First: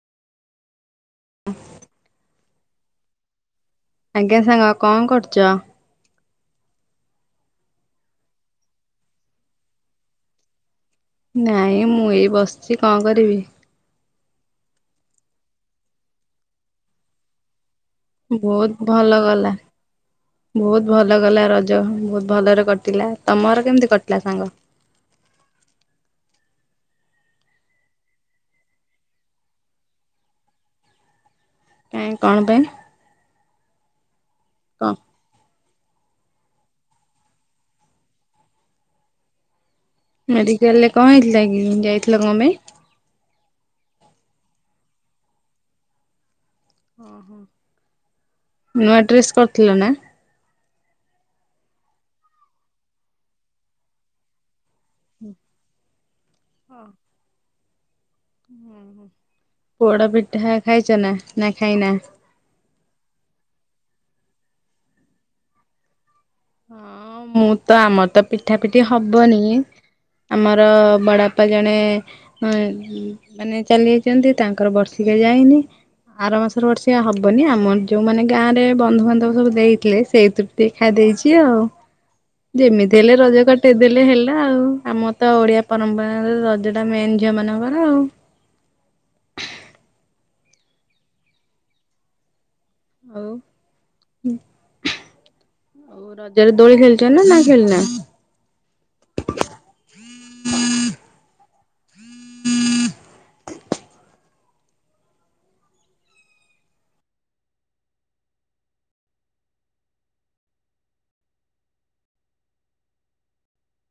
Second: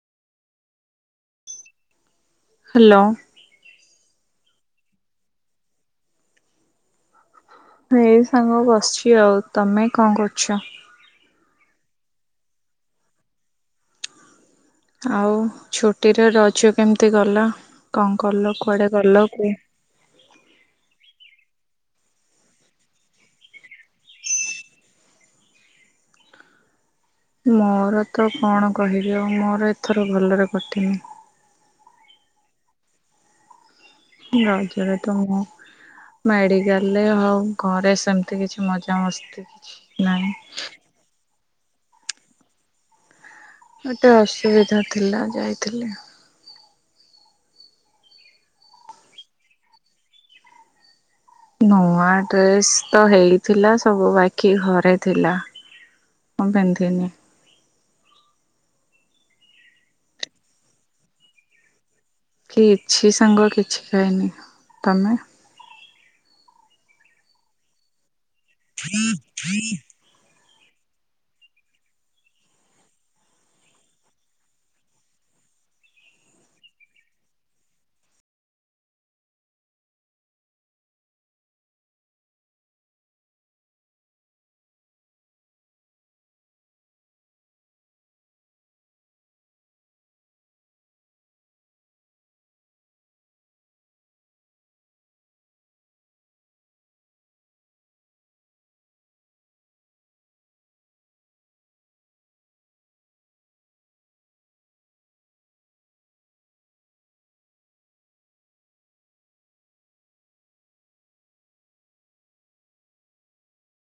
ଉଁହ hello. ଆଜ୍ଞା ସାଙ୍ଗ କଣ କରୁଚ? ଏଇ ସାଙ୍ଗ ବସିଛି ଆଉ ତମେ କଣ କରୁଛ? ନାଇଁ ମୁଁ ଏଇ ବସିଚି କଣ କରିବି? ଆଉ ଛୁଟିରେ ରଜ କେମତି ଗଲା କଣ କଲ ବହୁତ କୁଆଡ଼େ ଭଲ ଗଲ ଗଲା କୁ ବହୁତ ଭଲ ଗଲା ରଜ ବହୁତ ଭଲରେ କଟିଲା ତମର କେମତି କଟିଲା ସାଙ୍ଗ? ମୋର ତ କଣ କହିବି ଆଉ ମୋର ଏଥର ଭଲରେ କଟିନି। କାଇଁ କଣ ପାଇଁ? କଣ ରଜରେ ତ ମୁଁ ମେଡ଼ିକାଲରେ ହଁ ଉ ଘରେ ସେମତି କିଛି ମଜାମସ୍ତି କିଛି ନାହିଁ। ମେଡିକାଲ୍ ରେ କଣ ହେଇଥିଲା କି ଯାଇଥିଲ କଣ ପାଇଁ? ଗୋଟେ ଅସୁବିଧା ଥିଲା ଯାଇଥିଲି ଆ ନୂଆ ଡ୍ରେସ୍ କରଥିଲ ନା? ନୂଆ ଡ୍ରେସ ତ ହେଇଥିଲା ସବୁ ବାଖୀ ଘରେ ଥିଲା। ମୁଁ ପିନ୍ଧିନି। ପୋଡ଼ ପିଠା ଖାଇଚ ନା ନା ଖାଇନା? କିଛି ସାଙ୍ଗ କିଛି ଖାଇନି ତମେ? ହଁ ମୁଁ ତ ଆମର ତ ପିଠା ପିଠି ହବନି ଆମର ବଡ଼ ବାପା ଜଣେ ହଁ ମାନେ ଚାଲି ଯାଇଚନ୍ତି ତାଙ୍କର ବର୍ଷିକିଆ ଯାଇନି ଆର ମାଷରେ ବର୍ଷିଆ ହବନି ଆମନ ଯୋଉମାନେ ଗାଁରେ ବନ୍ଧୁବାନ୍ଧବ ସବୁ ଦେଇଥିଲେ ସେଇ ଥୁରୁ ଟିକେ ଖାଇ ଦେଇଛି। କିଏ ଆଉ? ଯେମିତି ହେଲେ ରଜ କାଟେଇ ଦେଲେ ହେଲା ଆଉ ଆମ ତ ଓଡିଆ ପରମ୍ପରାରେ ରଜ ମେନ ଝିଅ ମାନଙ୍କର ଆଉ ଆଉ ରଜରେ ଦୋଳି ଖେଳିଛ ନା ଖେଳିନ।